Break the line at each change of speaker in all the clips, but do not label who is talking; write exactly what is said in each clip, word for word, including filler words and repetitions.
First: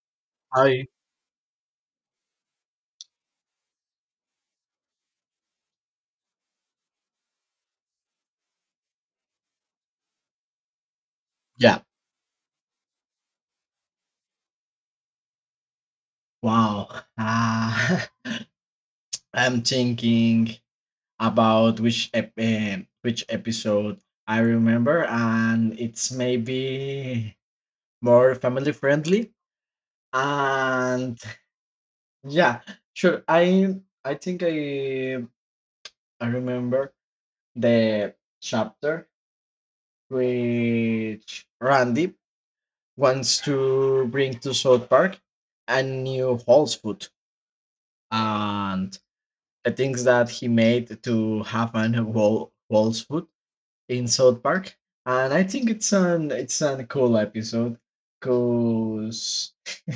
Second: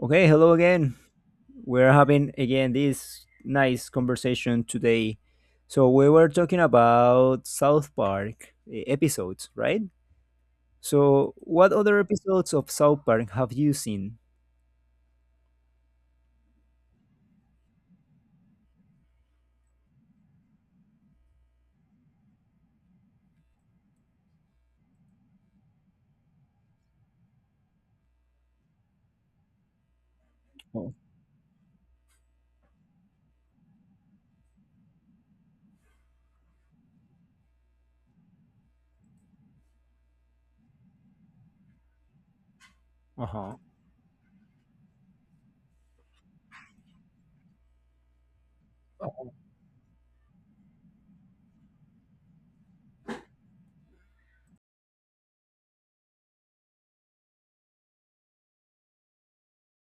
Okay, hello
I
again. We're having again this nice conversation today. So we were talking about South Park, eh, episodes, right? So what
Yeah.
other episodes of South Park have you seen?
Wow. Uh, I'm thinking about which ep- um, which episode I remember, and it's maybe more family friendly.
Oh,
And yeah, sure. I I think I I remember the chapter which Randy wants
uh-huh.
to bring to South Park a new Hall's food, and the things that he made to have an wall Wolf's foot in South Park. And I think it's an it's an cool episode because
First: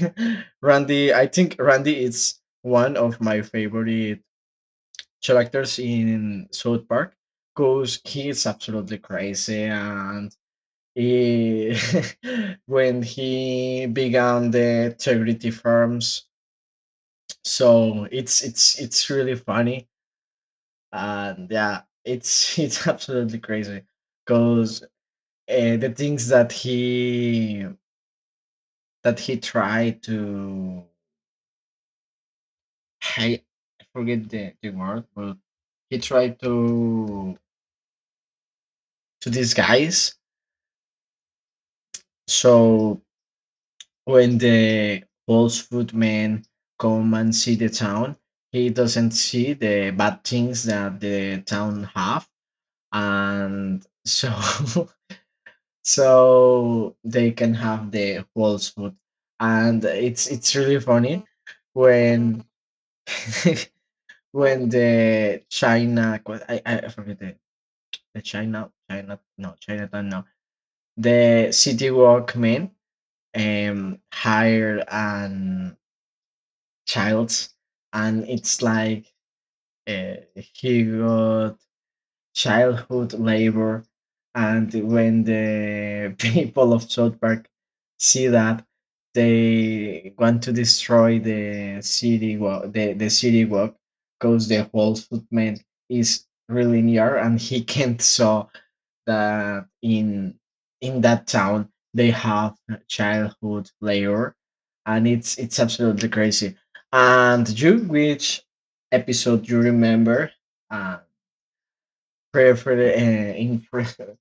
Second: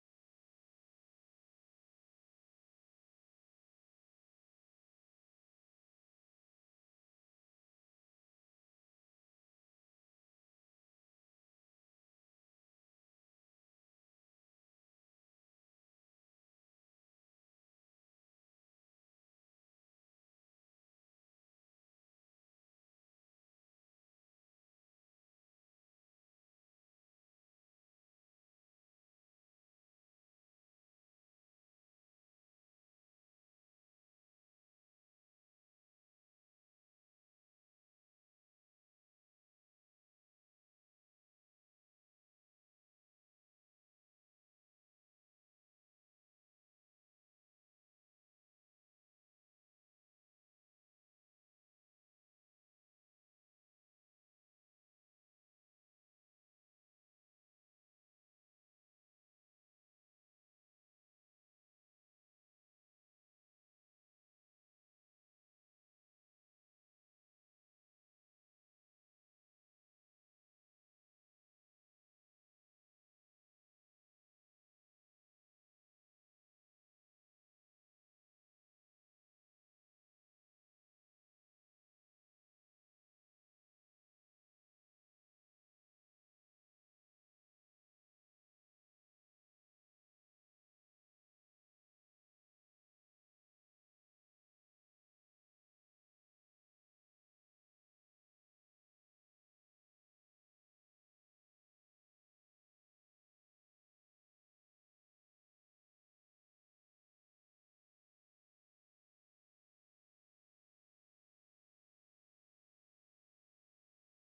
Randy I think Randy is one of my favorite characters in South Park because he is absolutely crazy and he, when he began the integrity firms, so it's it's it's really funny. And yeah, it's it's absolutely crazy because uh, the things that he that he tried to, I I forget the, the word, but he tried to to disguise. So when the false food men come and see the town, he doesn't see the bad things that the town have, and so so they can have the whole food. And it's it's really funny when when the china, i i forget the, the china china, no, chinatown, no, the city walk men um hired an child. And it's like, uh, he got childhood labor. And when the people of South Park see that, they want to destroy the city. Well, the, the city walk, because the whole footman is really near and he can't saw that in in that town they have childhood labor. And it's it's absolutely crazy. And you, which episode you remember, uh, prefer uh, in pre-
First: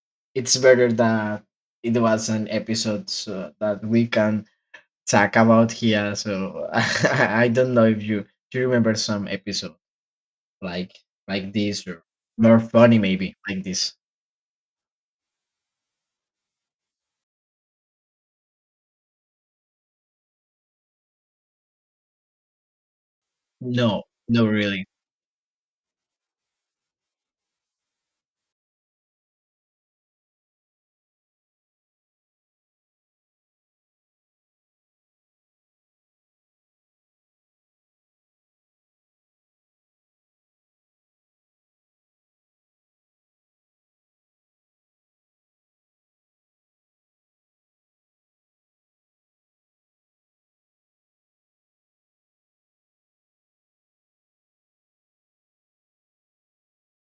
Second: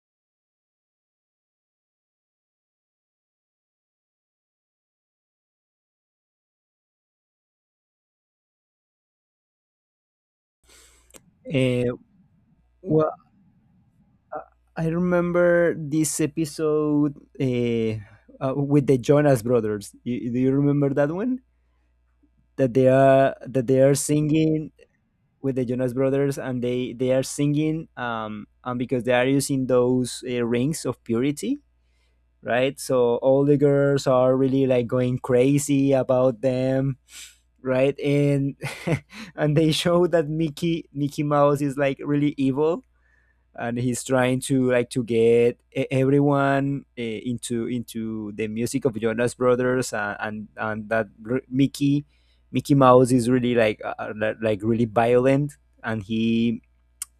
it's better that it was an episode so that we can talk about here, so I don't know, if you do you remember some episode like like this,
Eh,
or more funny
well,
maybe like this?
I remember this episode eh, uh, with the Jonas Brothers. Y- do you remember that one? That they are that they are
No, no
singing
really.
with the Jonas Brothers, and they they are singing, um, and because they are using those uh, rings of purity, right? So all the girls are really like going crazy about them, right? And and they show that Mickey Mickey Mouse is like really evil, and he's trying to like to get e- everyone uh, into into the music of Jonas Brothers, and and, and that r- Mickey Mickey Mouse is really like uh, uh, like really violent, and he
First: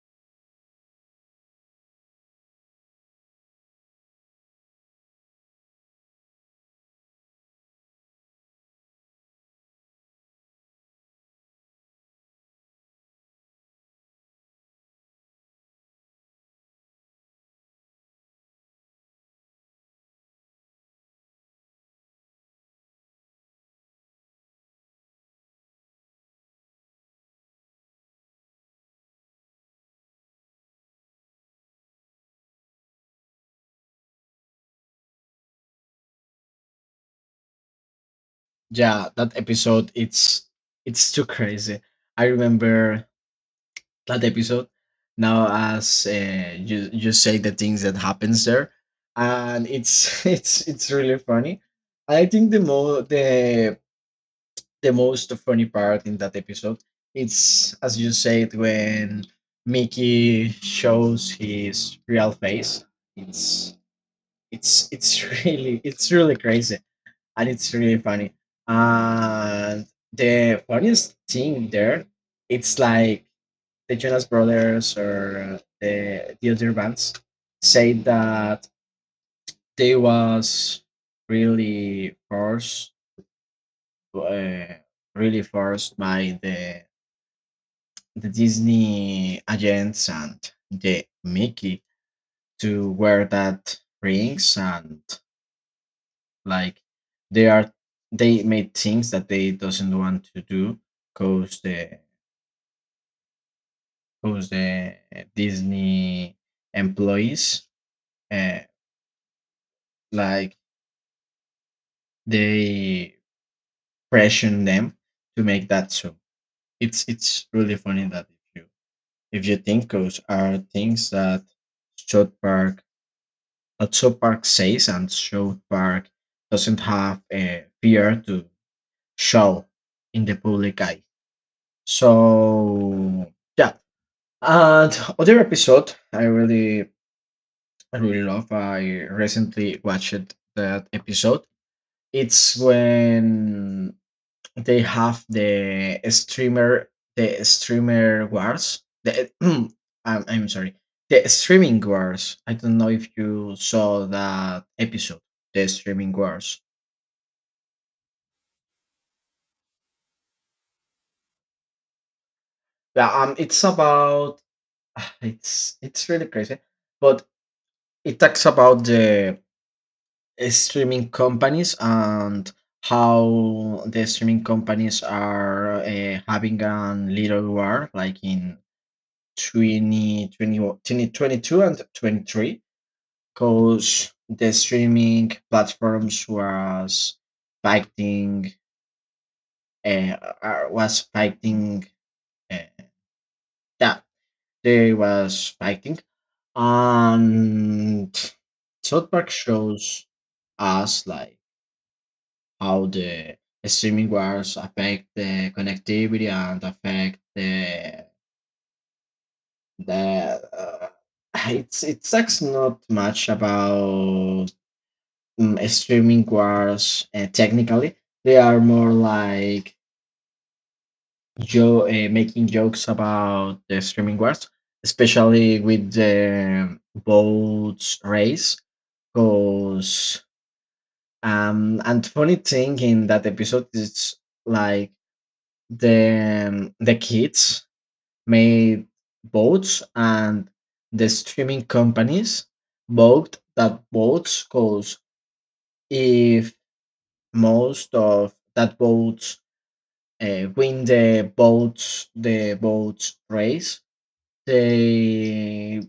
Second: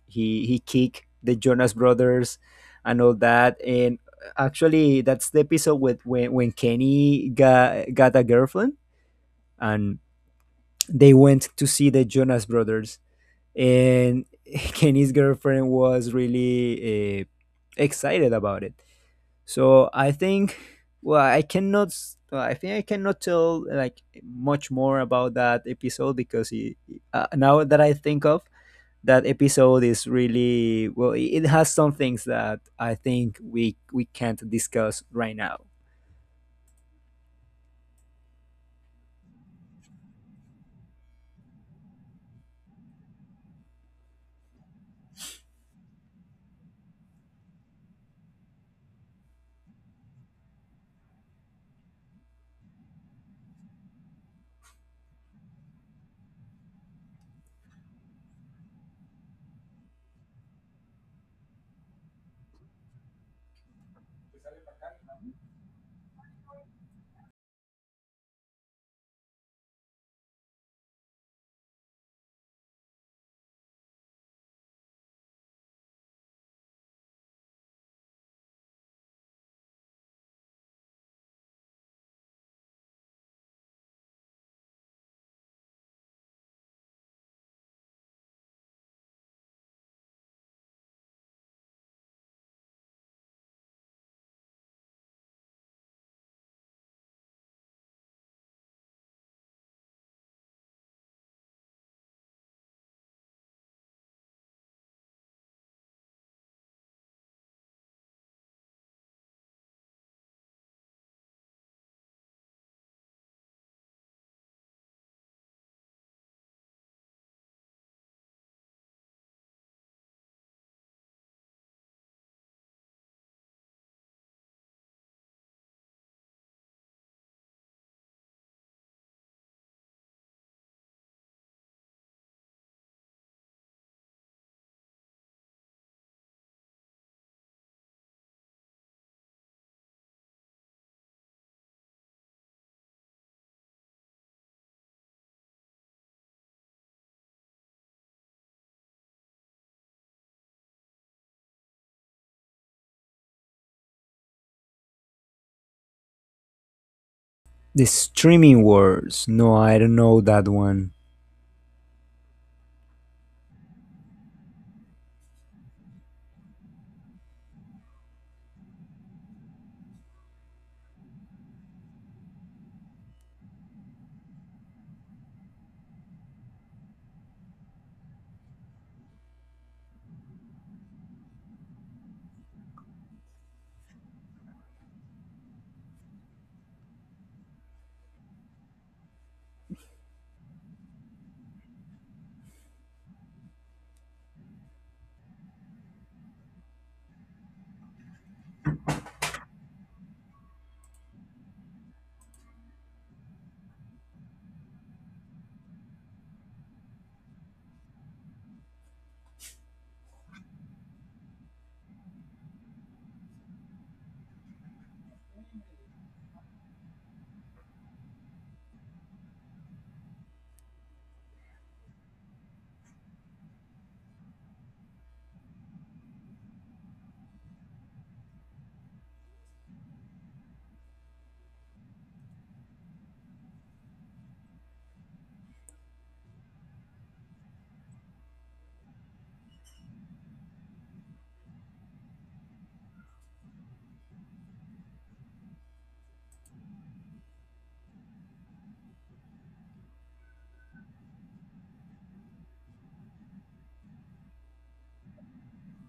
he he kicked the Jonas Brothers and all that. And actually, that's the episode with when when Kenny got got a girlfriend and they went to see the Jonas Brothers, and Kenny's girlfriend was really uh, excited about it. So I think, well, I cannot, s- well, I think I cannot tell like much more about that episode because it, uh, now that I think of, that episode is really, well, it it has some things that I think we we can't discuss right now.
Yeah, that episode, it's it's too crazy. I remember that episode. Now, as uh, you you say the things that happens there, and it's it's it's really funny. I think the mo the the most funny part in that episode, it's as you said, when Mickey shows his real face. It's it's it's really, it's really crazy and it's really funny. And the funniest thing there, it's like the Jonas Brothers, or uh, the the other bands say that they was really forced, uh, really forced by the the Disney agents and the Mickey, to wear that rings. And like, they are, they made things that they doesn't want to do, cause the cause the Disney employees, uh, like, they pressure them to make that. So it's it's really funny that if you if you think, those are things that South Park that South Park says, and South Park doesn't have a fear to show in the public eye. So yeah. And other episode I really I really love. I recently watched that episode. It's when they have the streamer the streamer wars, the I'm, I'm sorry, the streaming wars. I don't know if you saw that episode, the streaming wars.
The streaming wars? No, I don't know that one.
Yeah, um it's about, it's it's really crazy, but it talks about the streaming companies, and how the streaming companies are, uh, having a little war like in twenty, twenty-one, twenty, twenty-two and twenty-three, because the streaming platforms was fighting, uh, uh, was fighting, uh, that they was fighting. And South Park shows us like how the streaming wars affect the connectivity and affect the the uh, it's it sucks not much about, mm, streaming wars, uh, technically. They are more like jo- uh, making jokes about the streaming wars, especially with the boats race, because um and funny thing in that episode is like, the um, the kids made boats, and the streaming companies bought that boats, because if most of that boats, uh, win the boats the boats race, they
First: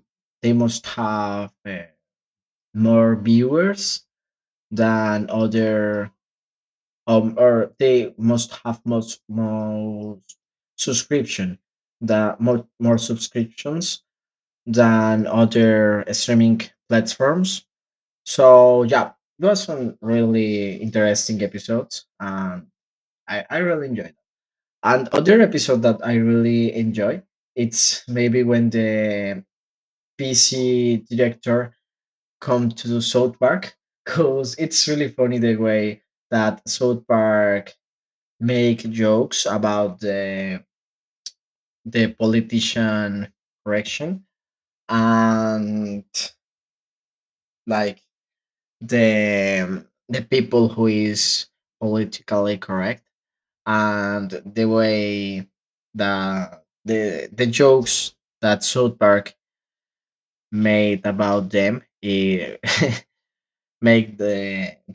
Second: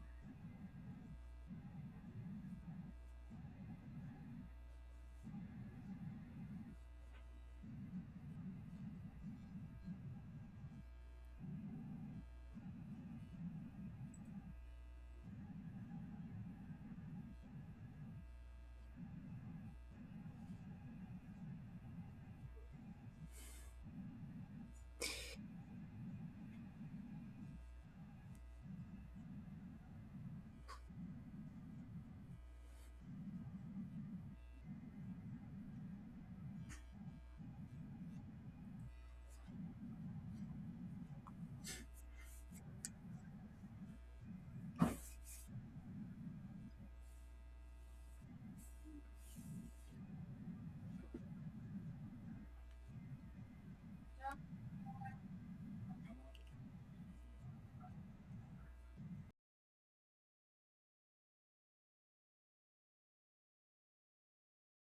they must have, uh, more viewers than other, um or they must have most more subscription, that more, more subscriptions than other streaming platforms. So yeah, it was some really interesting episodes, and i, I really enjoyed it. And other episode that I really enjoy, it's maybe when the P C director come to South Park, because it's really funny the way that South Park make jokes about the the politician correction, and like, the the people who is politically correct, and the way the the the jokes that South Park made about them, eh, make the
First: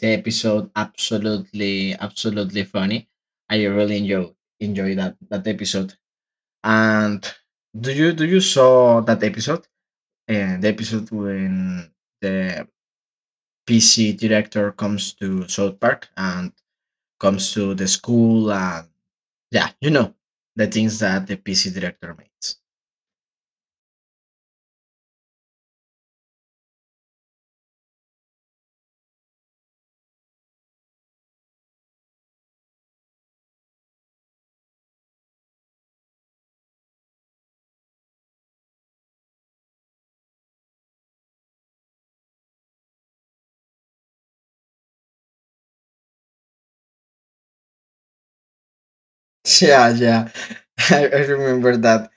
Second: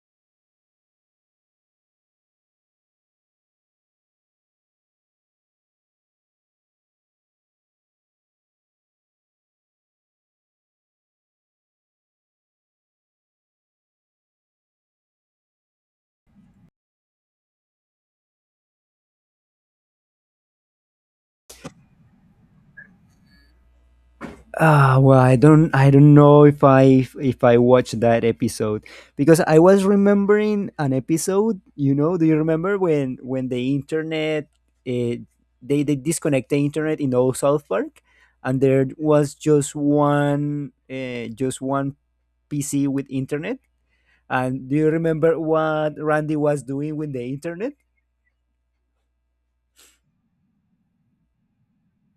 the episode absolutely absolutely funny. I really enjoy enjoy that that episode. And do you do you saw that episode? And the episode when the P C director comes to South Park and comes to the school, and yeah, you know the things that the P C director makes.
Ah, well, i don't i don't know if i if i watched that episode because I was remembering an episode, you know do you remember when when the internet, eh, they they disconnect the internet in old South Park, and there was just one, uh, just one PC with internet. And do you remember what Randy was doing with the internet?
Yeah, yeah. I, I remember that.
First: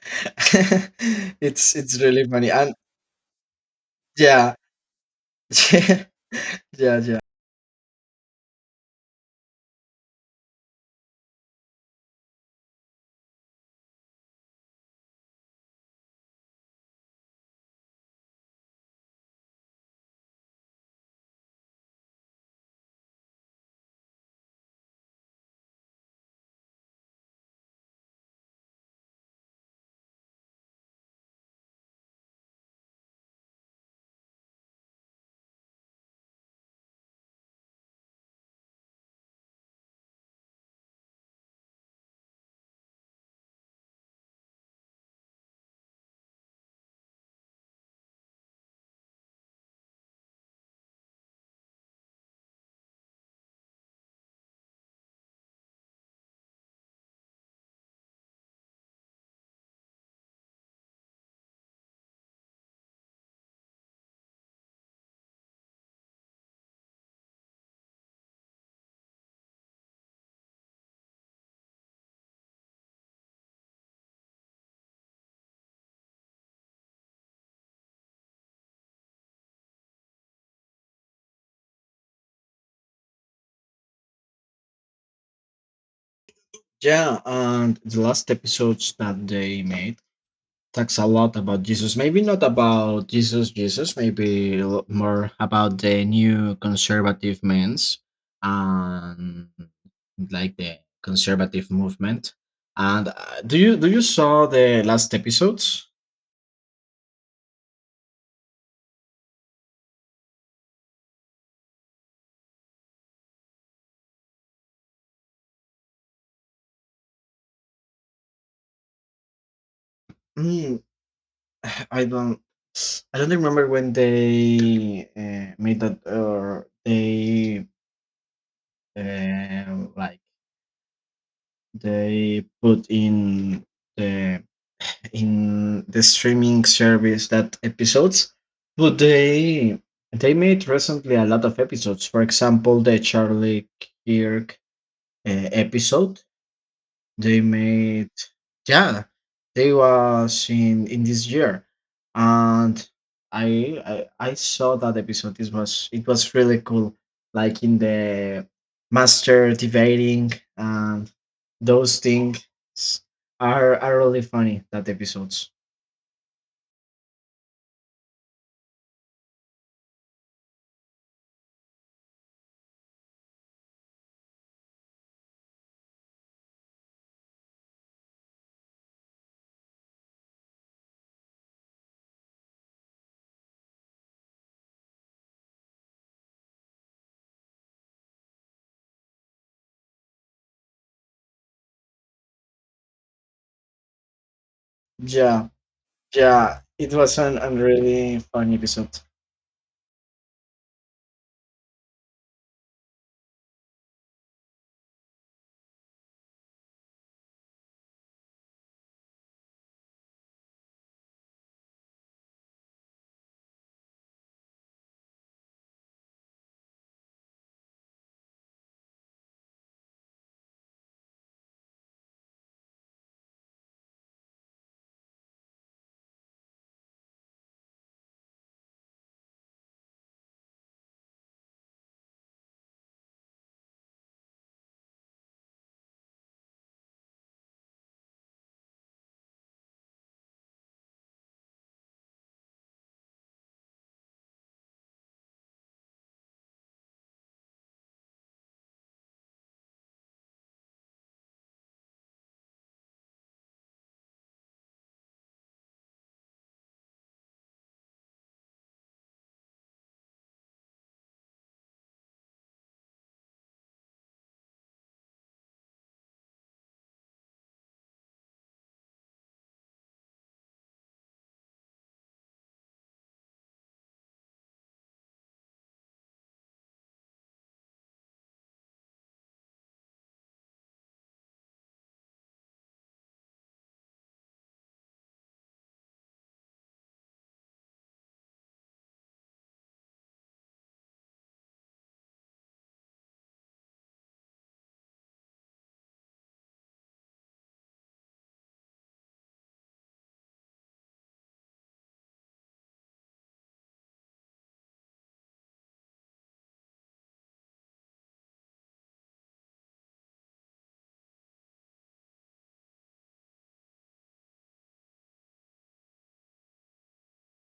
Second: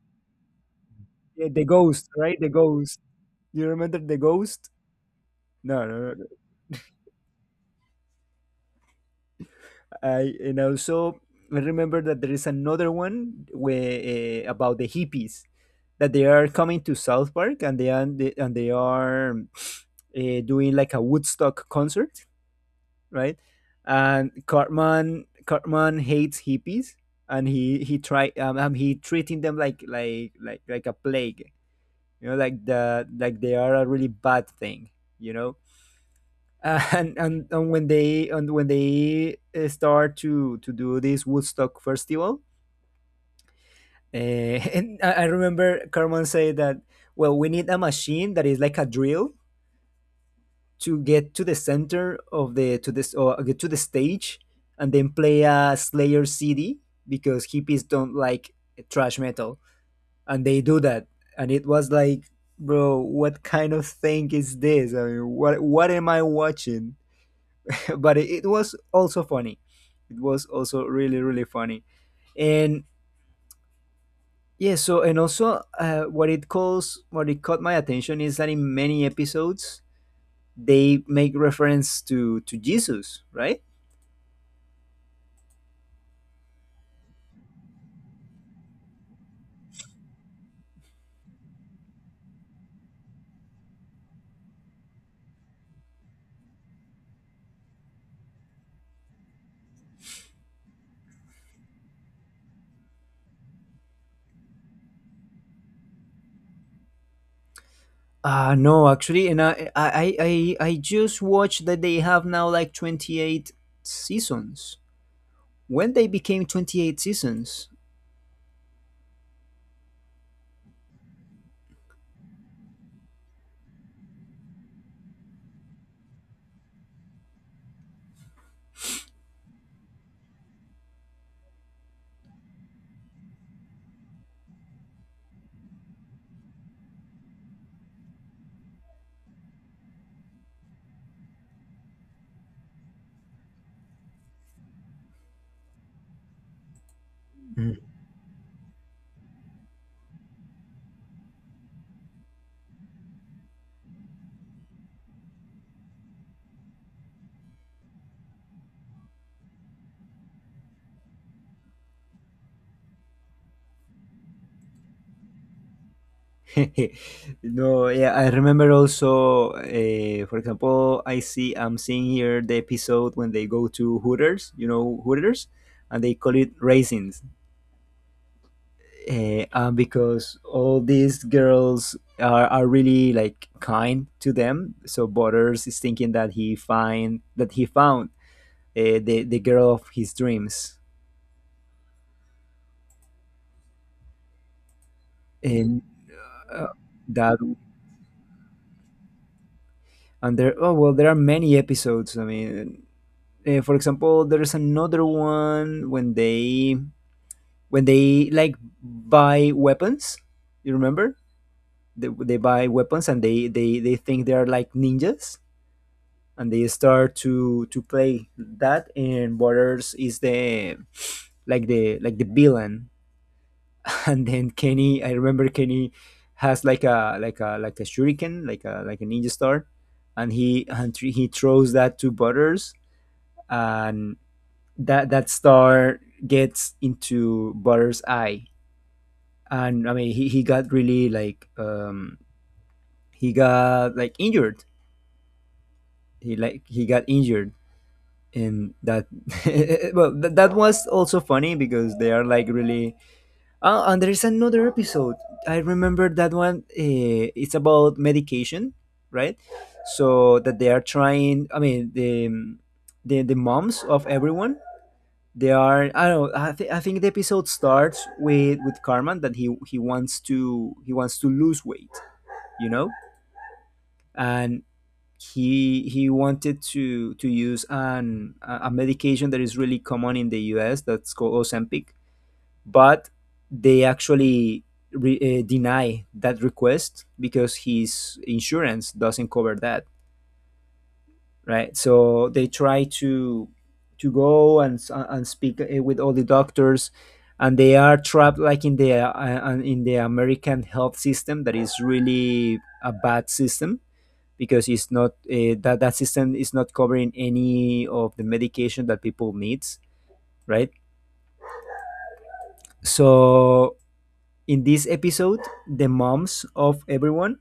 Yeah, the
It's it's
ghost,
really
right? The
funny. And
ghost. Do you remember the
yeah,
ghost? No, no,
yeah,
no. no.
yeah, yeah.
I and also I remember that there is another one where, uh, about the hippies, that they are coming to South Park, and they are and they are, uh, doing like a Woodstock concert, right? And Cartman Cartman hates hippies, and he he try, um, um he treating them like like like like a plague, you know like the, like they are a really bad thing, you know. Uh, and, and and when they, and when they, uh, start to to do this Woodstock festival, uh, and i I remember Carmen say that, well, we need a machine that is like a drill to get to the center of the, to this, or get to the stage, and then play a Slayer CD because hippies don't like trash metal, and they do that. And it was like, bro, what kind of thing is this? I mean, what what am I watching? But it, it was also funny. It was also really, really funny. And yeah, so, and also, uh, what it calls, what it caught my attention is that in many episodes they make reference to to Jesus, right?
Yeah, and the last episodes that they made talks a lot about Jesus. Maybe not about Jesus, Jesus, maybe a lot more about the new conservative men's, and like the conservative movement. And uh, do you do you saw the last episodes?
Uh no, actually, and i i i, I I just watched that they have now like twenty-eight seasons. When they became twenty-eight seasons.
I don't I don't remember when they, uh, made that, or they, um like, they put in the in the streaming service that episodes, but they they made recently a lot of episodes. For example, the Charlie Kirk uh, episode. They
Mm.
made, yeah, they was in in this year, and I I, I saw that episode. It was it was really cool, like in the master debating, and those things are are really funny. That episodes.
No, yeah, I remember also, uh, for example, I see, I'm seeing here the episode when they go to Hooters, you know, Hooters, and they call it raisins. Uh, and because all these girls are, are really like kind to them, so Butters is thinking that he find that he found, uh, the the girl of his dreams,
Yeah,
and
yeah,
uh,
it was an,
that.
an really funny episode.
And there. Oh, well, there are many episodes, I mean. Uh, for example, there's another one when they when they like buy weapons. You remember? They, they buy weapons, and they, they they think they are like ninjas, and they start to to play that. And Butters is the like the like the villain. And then Kenny, I remember Kenny has like a, like a like a shuriken, like a, like a ninja star, and he and he throws that to Butters, and that that star gets into Butter's eye. And I mean, he, he got really like, um he got like injured. He like he got injured, and that, well, th- that was also funny because they are like really. Oh, and there is another episode. I remember that one. Uh, it's about medication, right? So that they are trying, I mean, the the the moms of everyone, they are, I don't know I, th- I think the episode starts with with Carmen, that he he wants to he wants to lose weight, you know. And he he wanted to to use an a a medication that is really common in the US, that's called Ozempic. But they actually, re- uh, deny that request because his insurance doesn't cover that, right? So they try to to go and and speak, uh, with all the doctors, and they are trapped like in the uh, uh, in the American health system that is really a bad system because it's not, uh, that that system is not covering any of the medication that people needs, right? So in this episode, the moms of everyone,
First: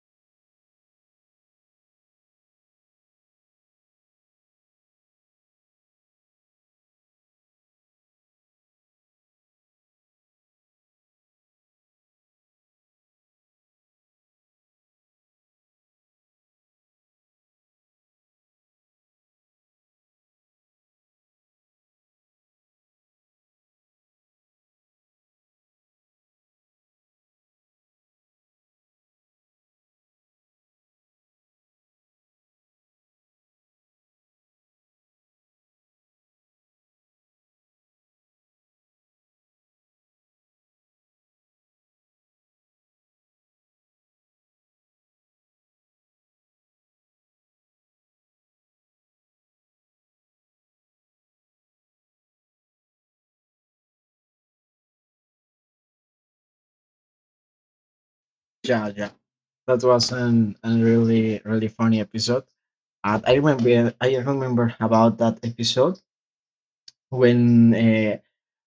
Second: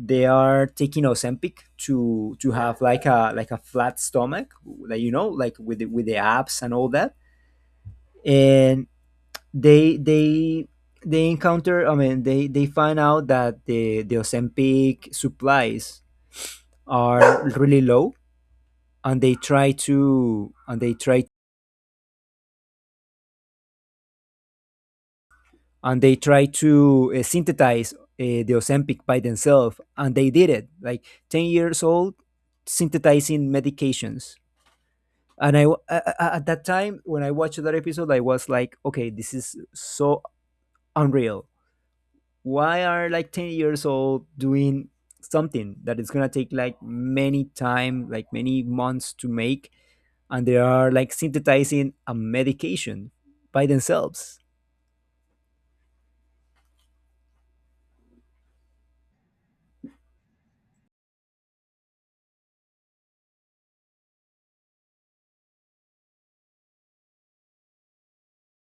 they are taking Ozempic to to have like a, like a flat stomach, like, you know, like with the, with the abs and all that. And they they they encounter. I mean, they they find out that the the Ozempic supplies are really low, and they try to, and they try and they try to, uh, synthesize, uh, the Ozempic by themselves, and they did it. Like ten years old, synthesizing medications, and I, w- a- a- at that time when I watched that episode, I was like, okay, this is so unreal. Why are like ten years old doing something that is gonna take like many time, like many months to make, and they are like synthesizing a medication by themselves.
Yeah, yeah, that was an, an really really funny episode. And I remember I remember about that episode, when uh,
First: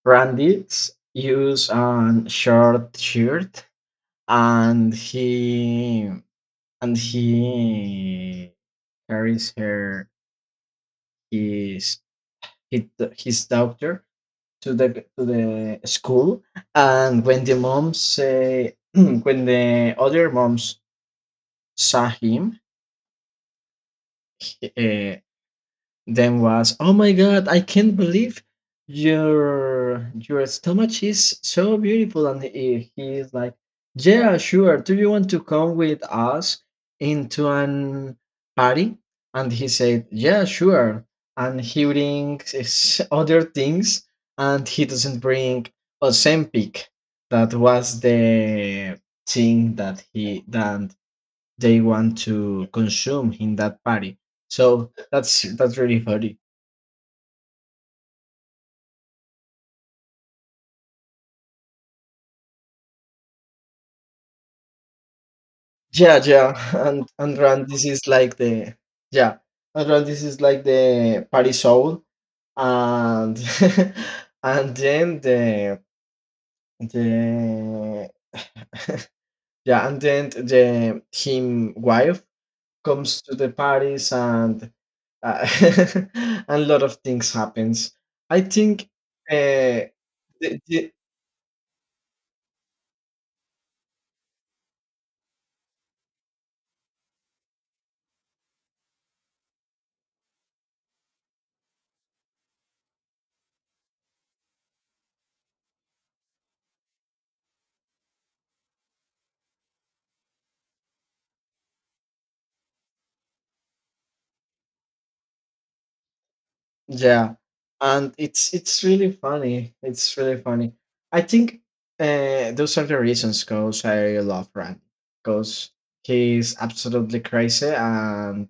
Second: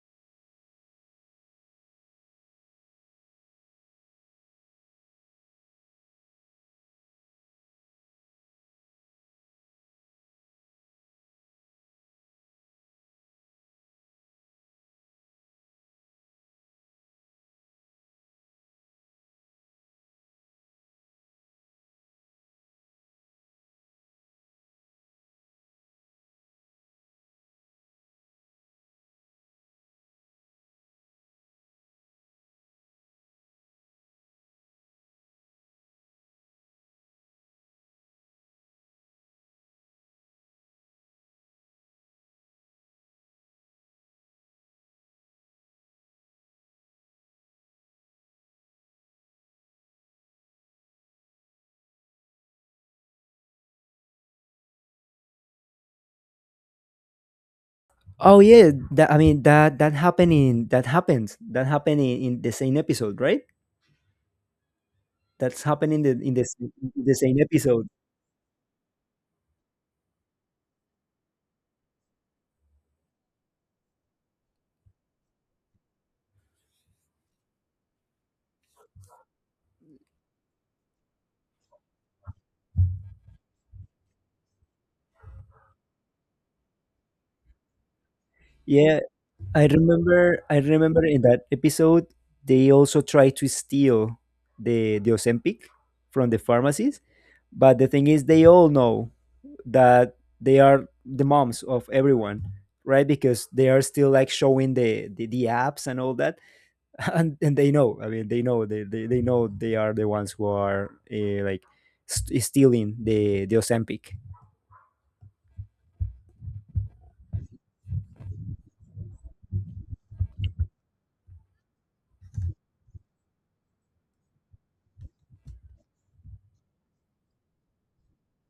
Randy's used a short shirt, and he and he carries her his his, his daughter to the to the school. And when the moms say when the other moms saw him, uh, then was, "Oh my god, I can't believe your your stomach is so beautiful." And he, he is like, "Yeah, sure. Do you want to come with us into an party?" And he said, "Yeah, sure." And he brings his other things, and he doesn't bring Ozempic. That was the thing that he that they want to consume in that party. So that's that's really funny.
Oh yeah, that, I mean, that that happened in that happened that happened in, in the same episode, right? That's happening in
Yeah,
the in the,
yeah,
s-
and
in the
and
same
run, this
episode.
is like the, yeah, and run, this is like the party soul, and and then the the yeah, and then the him wife comes to the parties, and uh, and a lot of things happens. I think
Yeah, I
uh,
remember I
the, the
remember in that episode they also try to steal the the Ozempic from the pharmacies, but the thing is they all know that they are the moms of everyone, right? Because they are still like showing the, the, the apps and all that, and, and they know. I mean, they know, they, they, they know they are the ones who are, uh, like, st- stealing the the Ozempic.
yeah, and it's it's really funny. It's really funny. I think uh, those are the reasons, cause I love Randy, because he's absolutely crazy, and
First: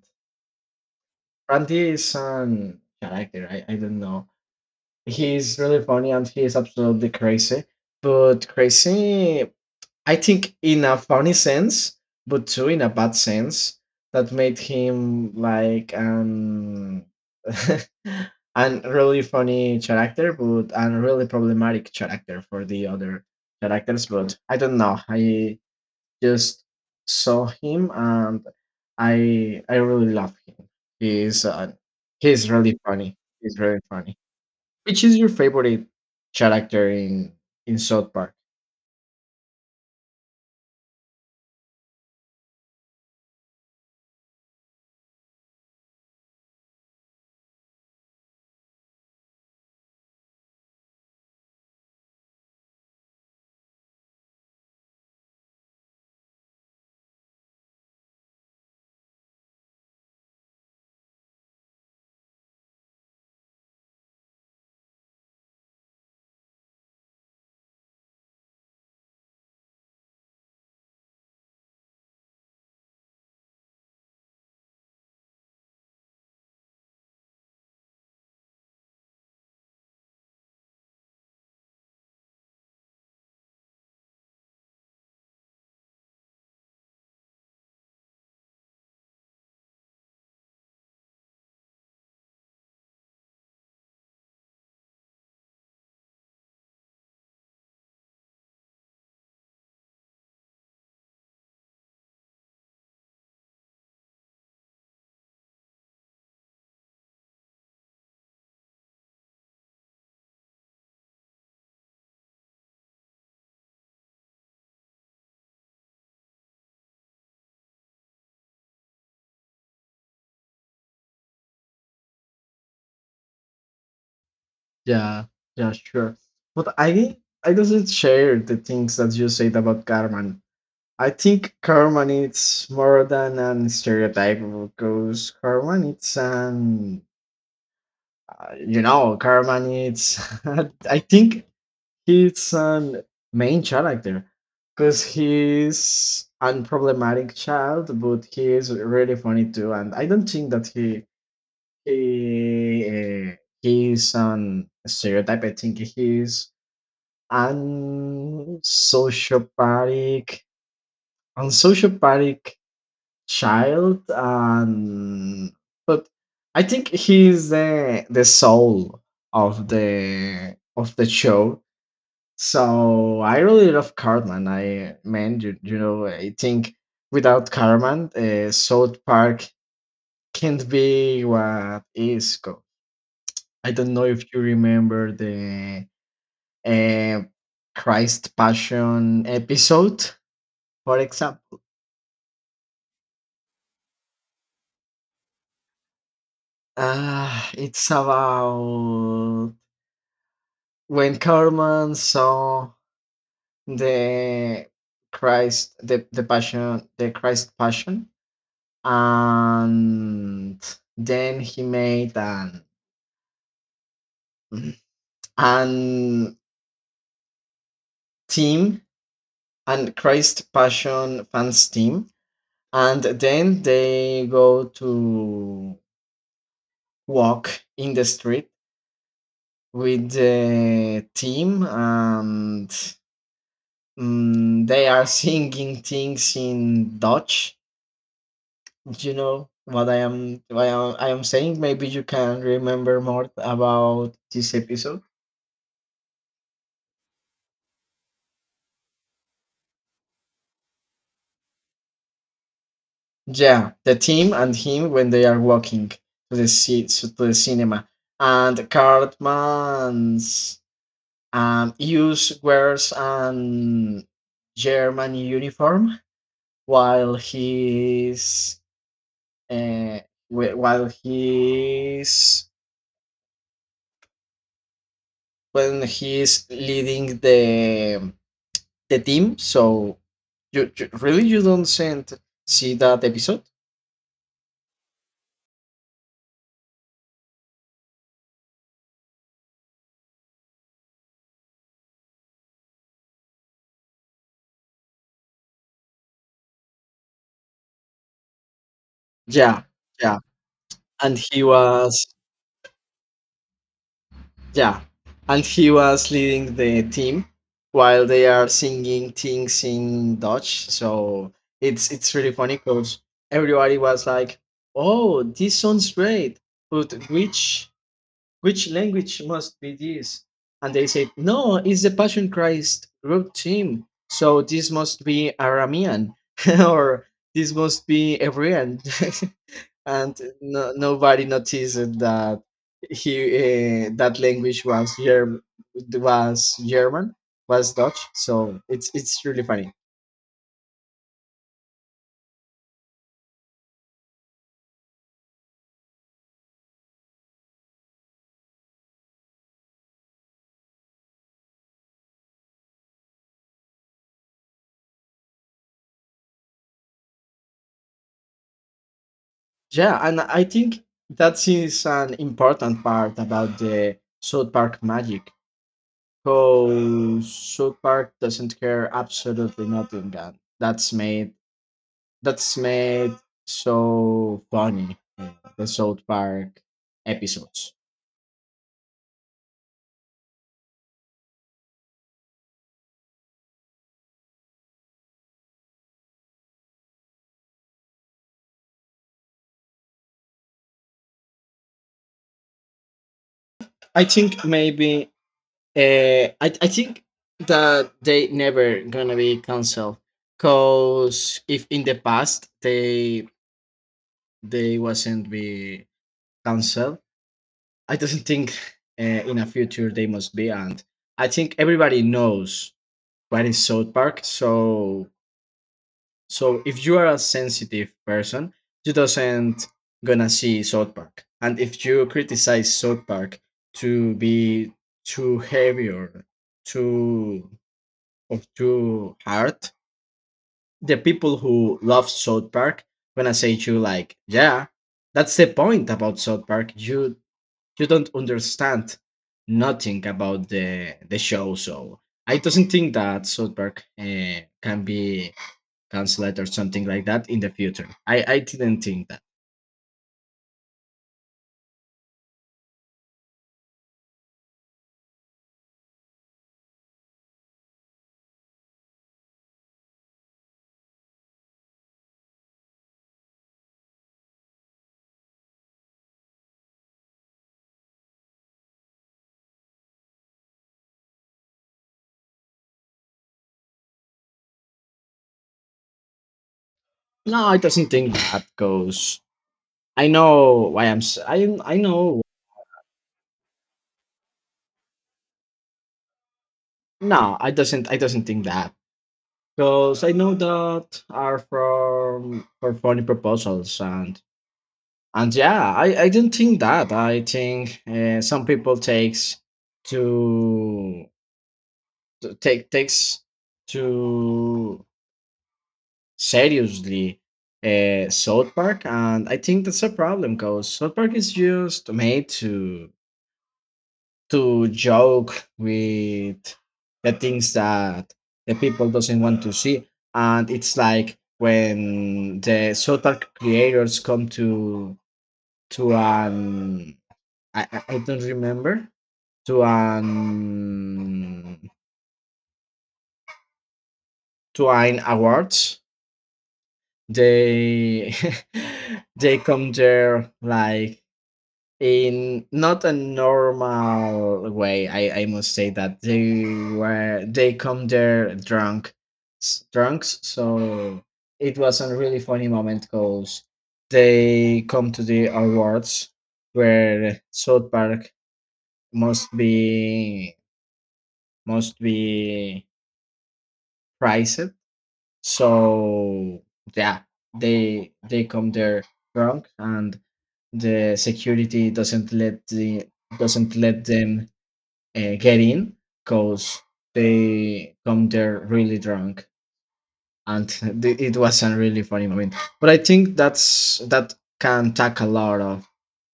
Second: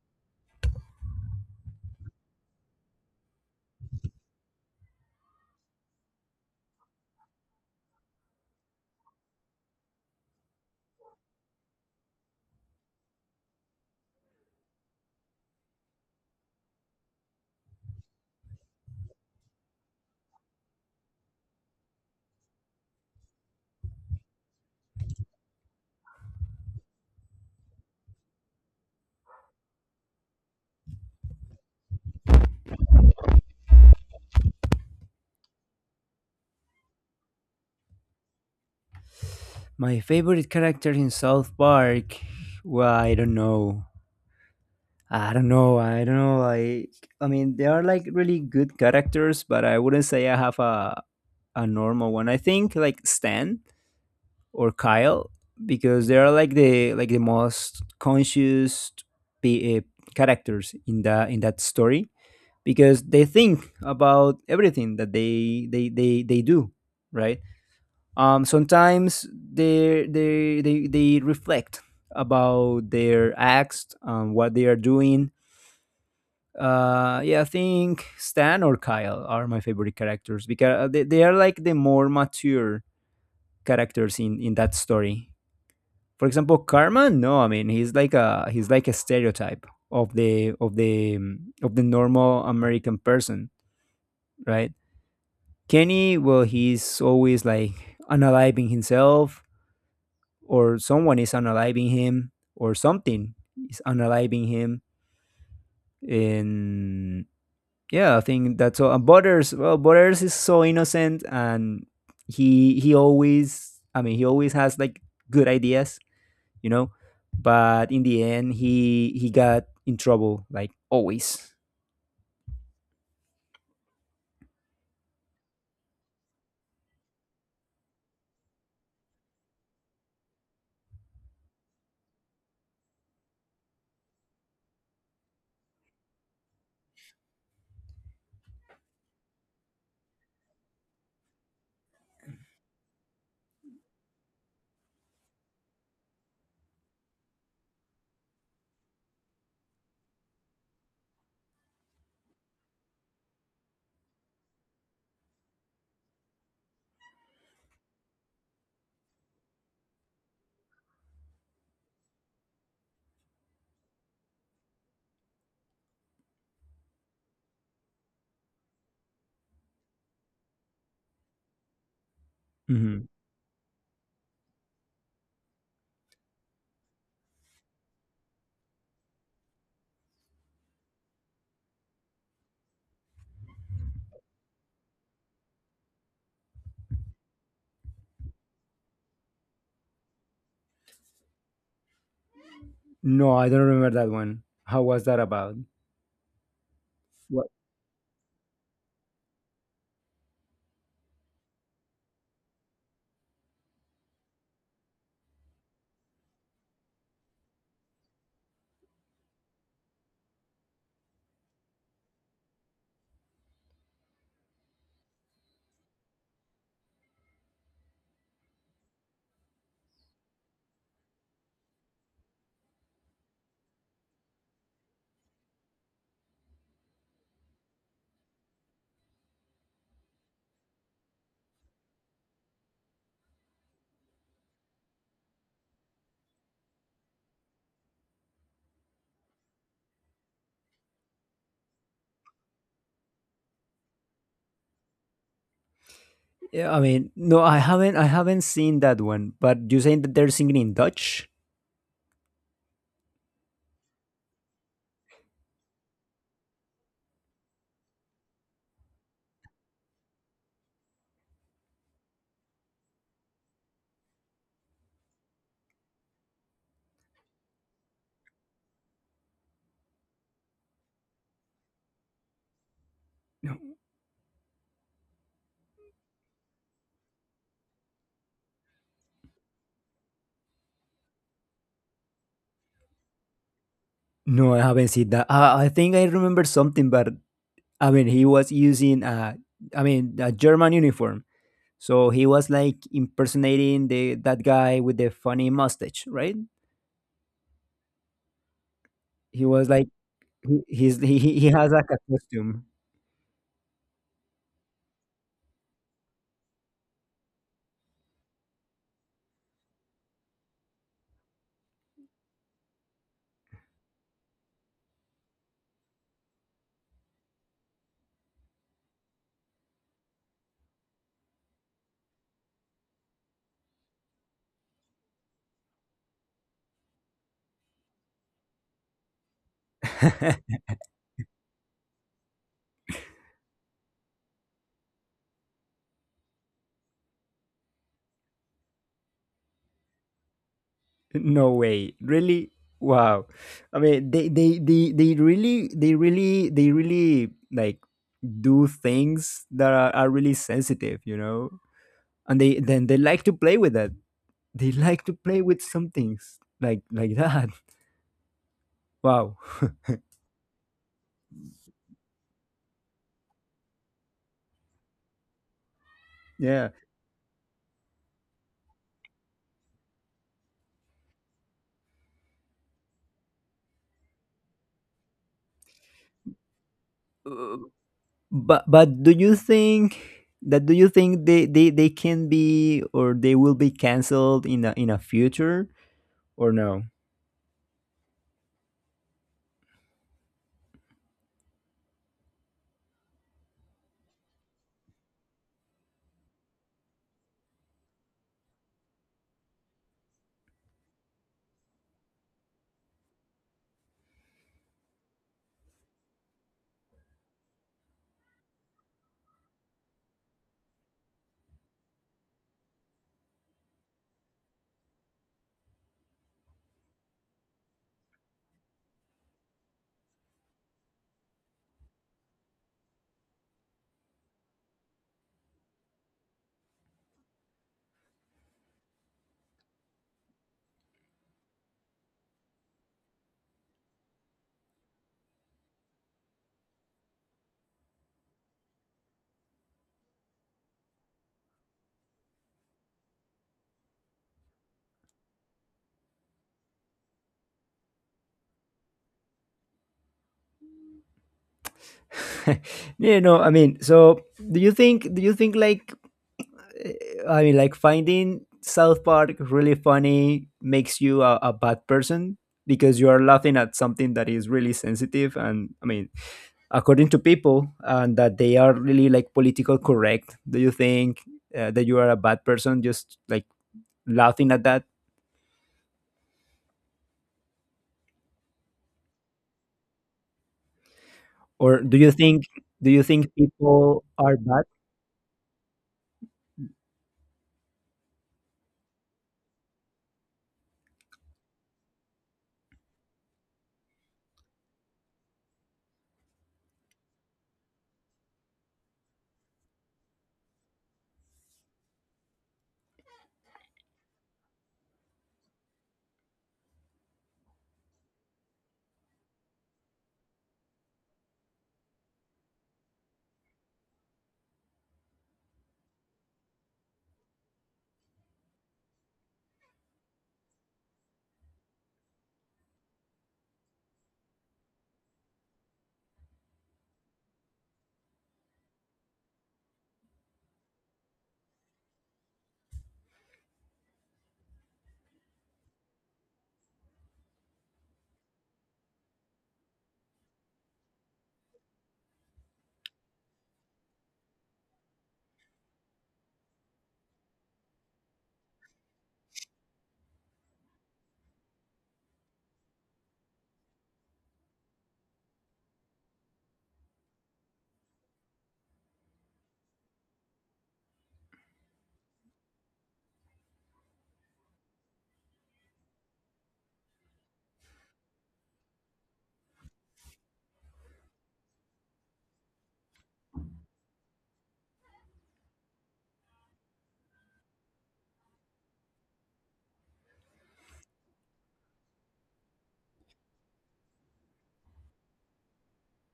Randy is an character. I, I don't know. He's really funny and he's absolutely crazy. But crazy I think in a funny sense, but too in a bad sense, that made him like an an really funny character, but and really problematic character for the other characters. But I don't know. I just saw him, and I I really love him. He's uh, he's really funny. He's really funny. Which is your favorite character in in South Park?
My favorite character in South Park, well, I don't know. I don't know. I don't know. Like, I mean, they are like really good characters, but I wouldn't say I have a a normal one. I think like Stan or Kyle because they are like the, like the most conscious, be, uh, characters in the, in that story, because they think about everything that they they they they do, right? Um, sometimes they they they they reflect about their acts, um, what they are doing. Uh yeah, I think Stan or Kyle are my favorite characters because they, they are like the more mature characters in in that story. For example, karma no, I mean, he's like a, he's like a stereotype of the, of the um, of the normal American person, right? Kenny, well, he's always like analyzing himself, or someone is analyzing him, or something is analyzing him. And yeah, I think that's all. And Butters, well, Butters is so innocent, and he he always, I mean, he always has like good ideas, you know, but in the end, he he got in trouble, like always.
Yeah, yeah, sure. But I I doesn't share the things that you said about Carmen. I think Carmen it's more than an stereotype, because Carmen it's an, uh, you know, Carmen it's, I think he's an main character, because he's an problematic child, but he is really funny too. And I don't think that he he uh, he's an stereotype. I think he's I sociopathic. I sociopathic child, and, but I think he's the the soul of the of the show.
Hmm.
So I really love Cartman. I man, you, you know, I think without Cartman, uh, South Park can't be what is. co- I don't know if you remember the, uh, Christ Passion episode. For example,
No, I don't remember that one. How was that about? What?
uh, it's about when Carmen saw the Christ, the, the passion, the Christ passion, and then he made an an team, an Christ passion fans team, and then they go to walk in the street with the team, and Mm, they are singing things in Dutch. You know what I am what I am, I am saying. Maybe you can remember more about this episode.
Yeah, I mean, no, i haven't i haven't seen that one, but you saying that they're singing in Dutch.
Yeah, the team and him when they are walking to the ci- to the cinema, and Cartman's um use wears an German uniform while he's uh, wh- while he's when he's leading the the team. So you, you really, you don't send see that episode?
No, I haven't seen that, i, I think I remember something, but I mean, he was using a, I mean, a German uniform. So he was like impersonating the that guy with the funny mustache, right? He
Yeah,
was like,
yeah.
he he's, he
And
he
he
he has like a
was,
costume.
yeah, and he was leading the team while they are singing things in Dutch. So it's it's really funny, because everybody was like, "Oh, this sounds great," but which which language must be this? And they said, no, it's the Passion Christ group team. So this must be Aramean, or this must be Hebrean. And no, nobody noticed that he uh, that language was Germ- was German, was Dutch. So it's it's really funny.
No way, really? Wow. I mean, they they they they really, they really they really like do things that are, are really sensitive, you know. And they then they like to play with that. They like to play with some things like like that. Wow.
Yeah, and I think that is an important part about the South Park magic.
Yeah.
So South Park doesn't care absolutely nothing that that's made that's made so funny uh, the South Park
Uh,
episodes.
But but do you think that, do you think they, they, they can be, or they will be, canceled in a, in a future, or no?
I think maybe uh, I I think that they never gonna be canceled because if in the past they they wasn't be canceled, I don't think uh, in a future they must be, and I think everybody knows what is South Park so. So if you are a sensitive person, you doesn't gonna see South Park. And if you criticize South Park to be too heavy or too or too hard, the people who love South Park gonna say to you like, yeah, that's the point about South Park. You you don't understand nothing about the the show. So I doesn't think that South Park uh, can be cancel it or something like that in the future. I, I didn't think that.
Yeah, no, I mean, so, do you think do you think, like, I mean, like finding South Park really funny makes you a, a bad person because you are laughing at something that is really sensitive? And I mean, according to people and that they are really like political correct, do you think, uh, that you are a bad person just like laughing at that?
No, I doesn't think that because I know why I'm s- I I
Or do you
know.
think do you think people are bad?
No I doesn't I doesn't think that because I know that are from for funny proposals, and and yeah, I I didn't think that. I think uh, some people takes to to take takes to seriously uh, South Park, and I think that's a problem because South Park is just made to to joke with the things that the people doesn't want to see, and it's like when the South Park creators come to to an I, I I don't remember to an to an awards they they come there like. In not a normal way, I, I must say that they were they come there drunk, s- drunks. So it was a really funny moment because they come to the awards where South Park must be must be prized. So yeah, they they come there drunk, and the security doesn't let the doesn't let them uh, get in because they come there really drunk. And th- it was a really funny moment, but I think that's that can tackle a lot of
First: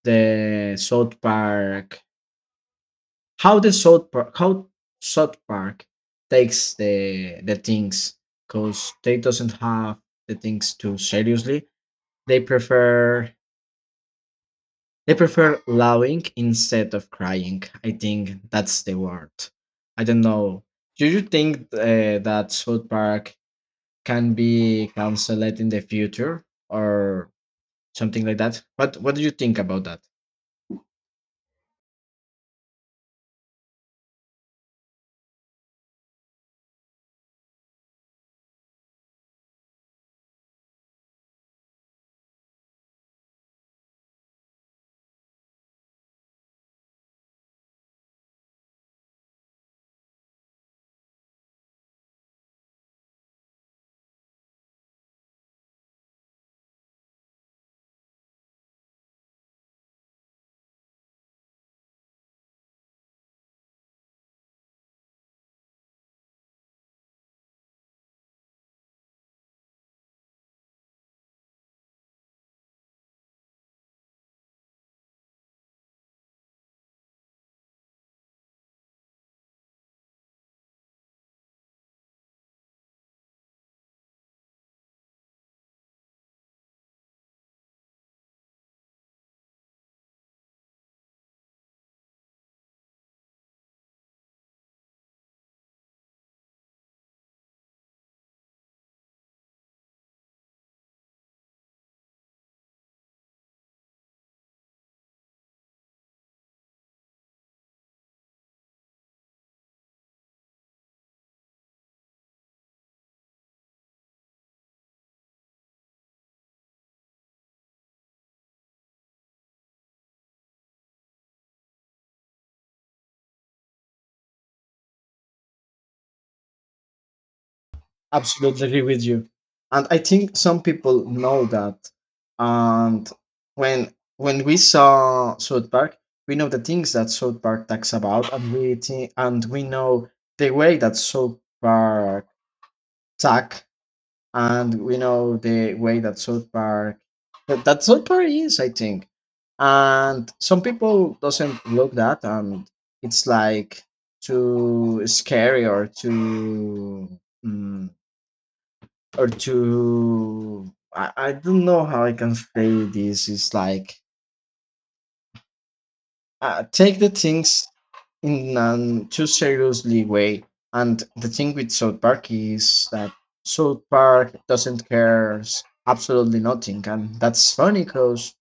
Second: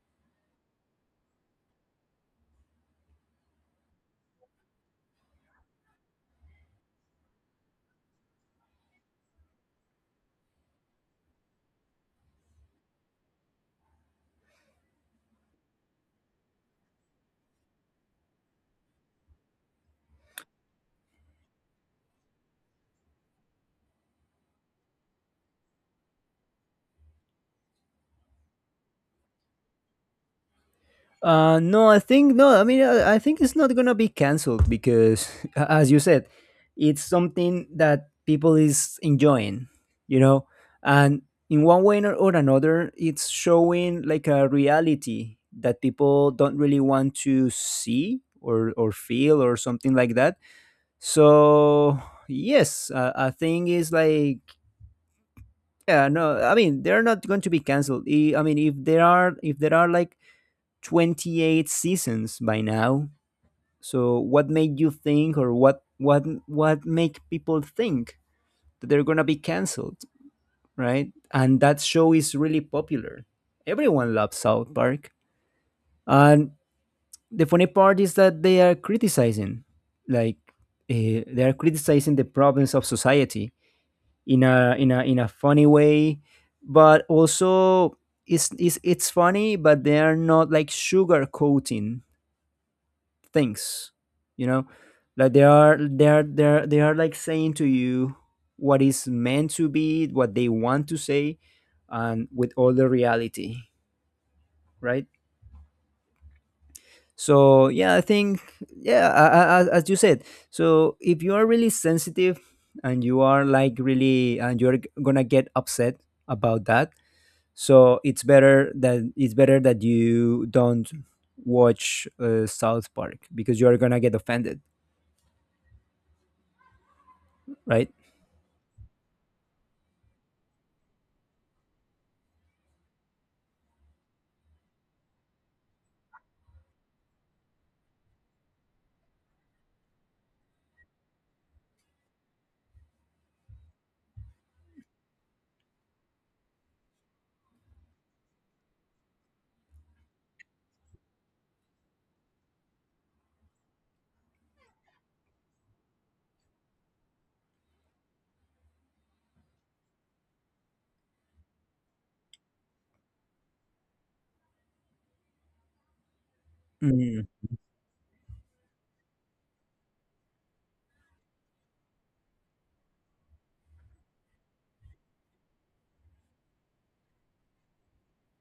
the South Park, how the South Park, how South Park takes the the things because they doesn't have the things too seriously. They prefer. They prefer lowing instead of crying. I think that's the word. I don't know. Do you think uh, that South Park can be cancelled in the future, or something like that? What What do you think about that?
Uh, no, I think no. I mean, I, I think it's not gonna be canceled because, a- as you said, it's something that people is enjoying, you know, and in one way or, or another, it's showing like a reality that people don't really want to see or or feel or something like that. So yes, uh, I think it's like, yeah, no, I mean, they're not going to be canceled. I I mean, if there are, if there are like twenty-eight seasons by now. So what made you think, or what what what make people think that they're going to be canceled, right? And that show is really popular. Everyone loves South Park. And the funny part is that they are criticizing, like uh, they are criticizing the problems of society in a, in a in a funny way, but also, it's it's, it's funny, but they are not like sugarcoating things, you know like they are they are they are they are like saying to you what is meant to be what they want to say, and with all the reality, right? So yeah, I think, yeah, a- a- a- as you said, so if you are really sensitive, and you are like really, and you're g- gonna get upset about that, so it's better that it's better that you don't watch, uh, South Park, because you're gonna get offended, right?
Absolutely agree with you, and I think some people know that. And when when we saw South Park, we know the things that South Park talks about, and we think and we know the way that South Park talk, and we know the way that South Park that, that South Park is, I think. And some people doesn't look that, and it's like too scary or too mm, or to I, I don't know how I can say this. It's like uh, take the
Mm.
things in an too seriously way. And the thing with South Park is that South Park doesn't care absolutely nothing, and that's funny because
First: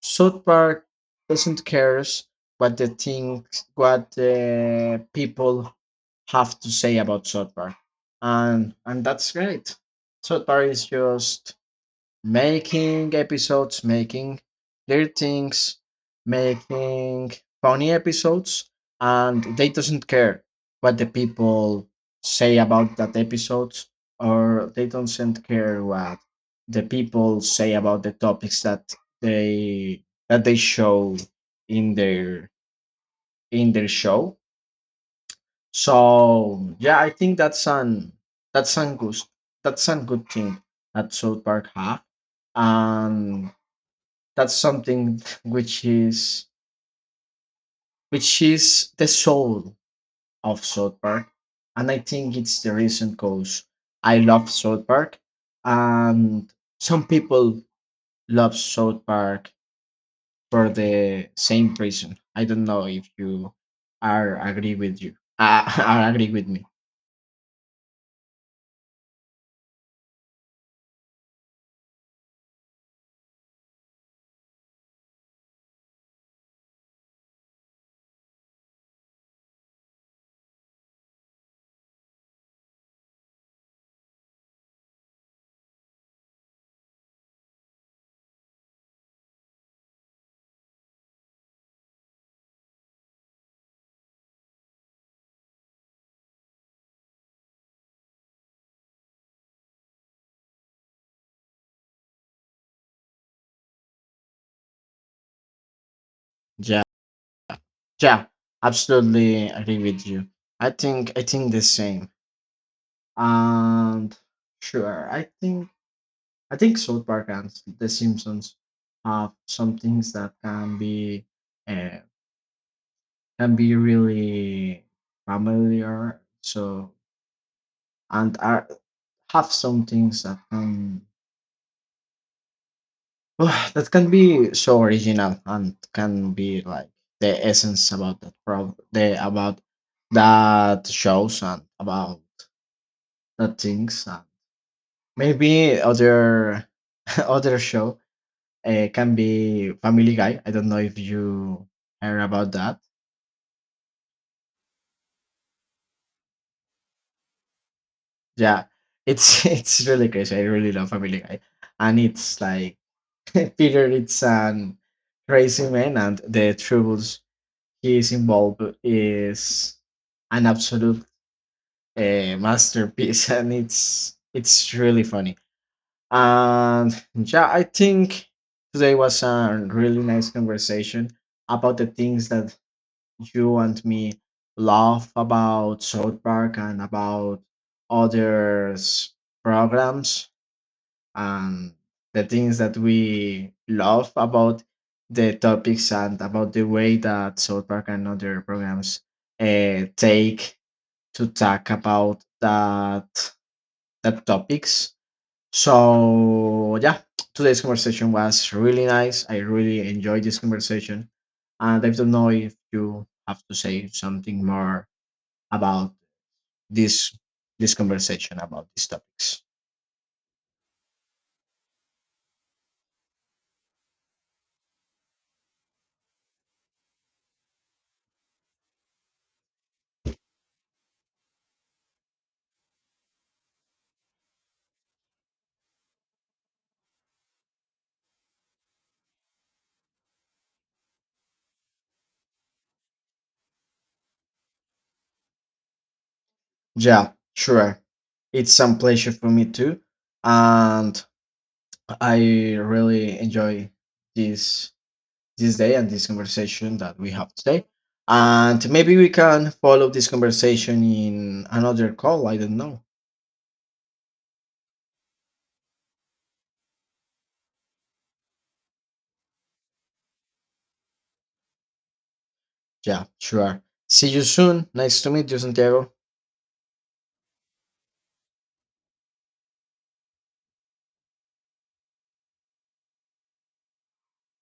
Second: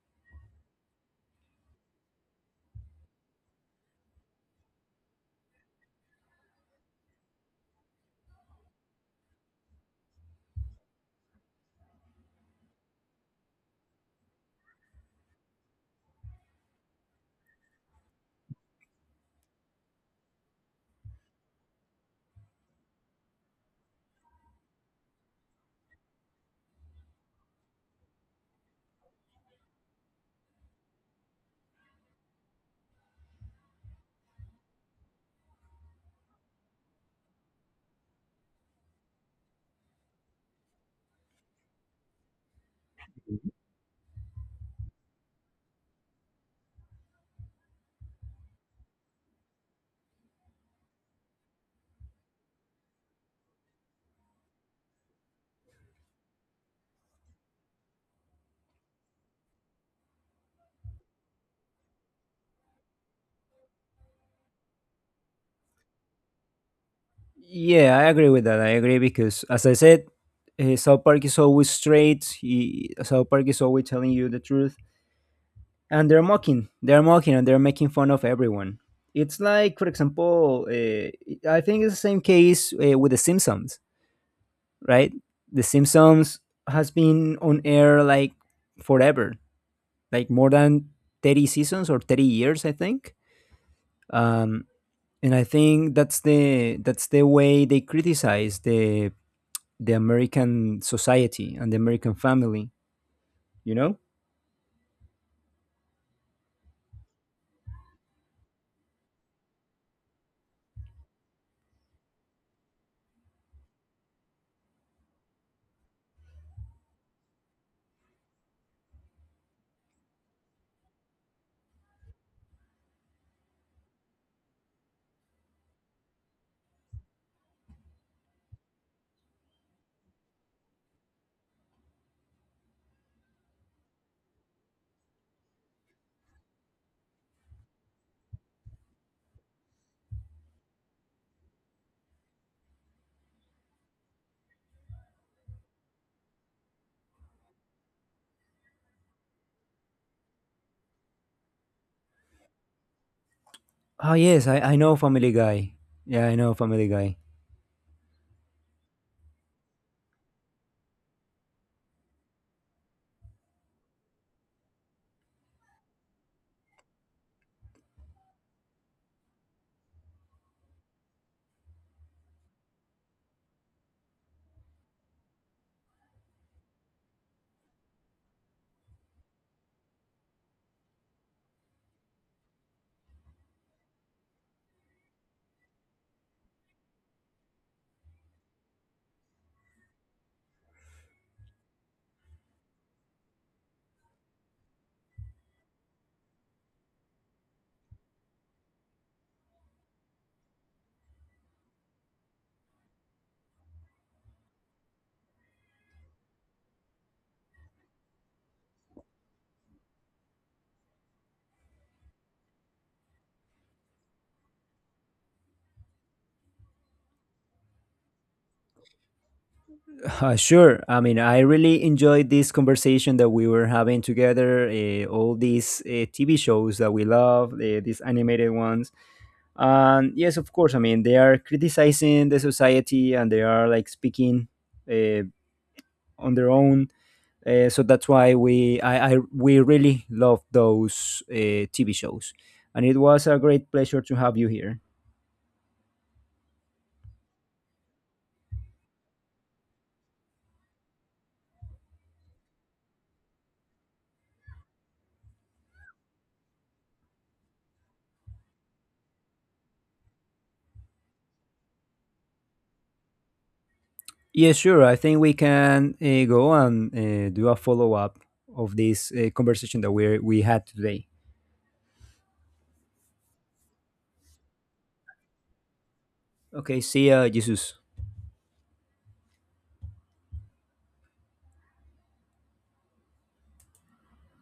South Park doesn't cares what the things what the people have to say about South Park, and and that's great. South Park is just making episodes, making their things, making funny episodes, and they doesn't care what the people say about that episodes, or they doesn't care what the people say about the topics that they that they show in their in their show. So yeah, I think that's an that's an good that's an good thing that South Park have, and that's something which is which is the soul of South Park, and I think it's the reason because I love South Park, and some people love South Park for the same reason. I don't know if you are agree with you. Uh, are agree with me?
Yeah, I agree with that. I agree because, as I said, uh, South Park is always straight. He, South Park is always telling you the truth, and They're mocking They're mocking and they're making fun of everyone. It's like, for example, uh, I think it's the same case, uh, with The Simpsons, right? The Simpsons has been on air like forever, like more than thirty seasons or thirty years, I think. Um, and I think that's the that's the way they criticize the the American society and the American family, you know?
Yeah, yeah, absolutely agree with you. I think I think the same. And sure, I think I think South Park and The Simpsons have some things that can be uh, can be really familiar. So and are have some things that can that can be so original and can be like the essence about that pro the about that shows and about that things, and maybe other other show uh, can be Family Guy. I don't know if you heard about that.
Oh, yes, I, I know Family Guy. Yeah, I know Family Guy.
Yeah, it's it's really crazy. I really love Family Guy, and it's like Peter, it's an crazy man, and the troubles he is involved is an absolute uh, masterpiece, and it's it's really funny. And yeah, I think today was a really nice conversation about the things that you and me laugh about South Park and about others programs and the things that we love about the topics and about the way that South Park and other programs uh, take to talk about that that topics. So yeah, today's conversation was really nice. I really enjoyed this conversation, and I don't know if you have to say something more about this this conversation about these topics.
Uh, sure, I mean, I really enjoyed this conversation that we were having together, uh, all these uh, T V shows that we love, uh, these animated ones. And yes, of course, I mean, they are criticizing the society, and they are like speaking, uh, on their own. Uh, so that's why we, I, I we really love those, uh, T V shows, and it was a great pleasure to have you here.
Yeah, sure. It's a pleasure for me too, and I really enjoy this this day and this conversation that we have today. And maybe we can follow this conversation in another call. I don't know.
Yeah, sure. I think we can, uh, go and, uh, do a follow up of this, uh, conversation that we we had today.
Yeah, sure. See you soon. Nice to meet you, Santiago.
Okay, see ya, Jesus.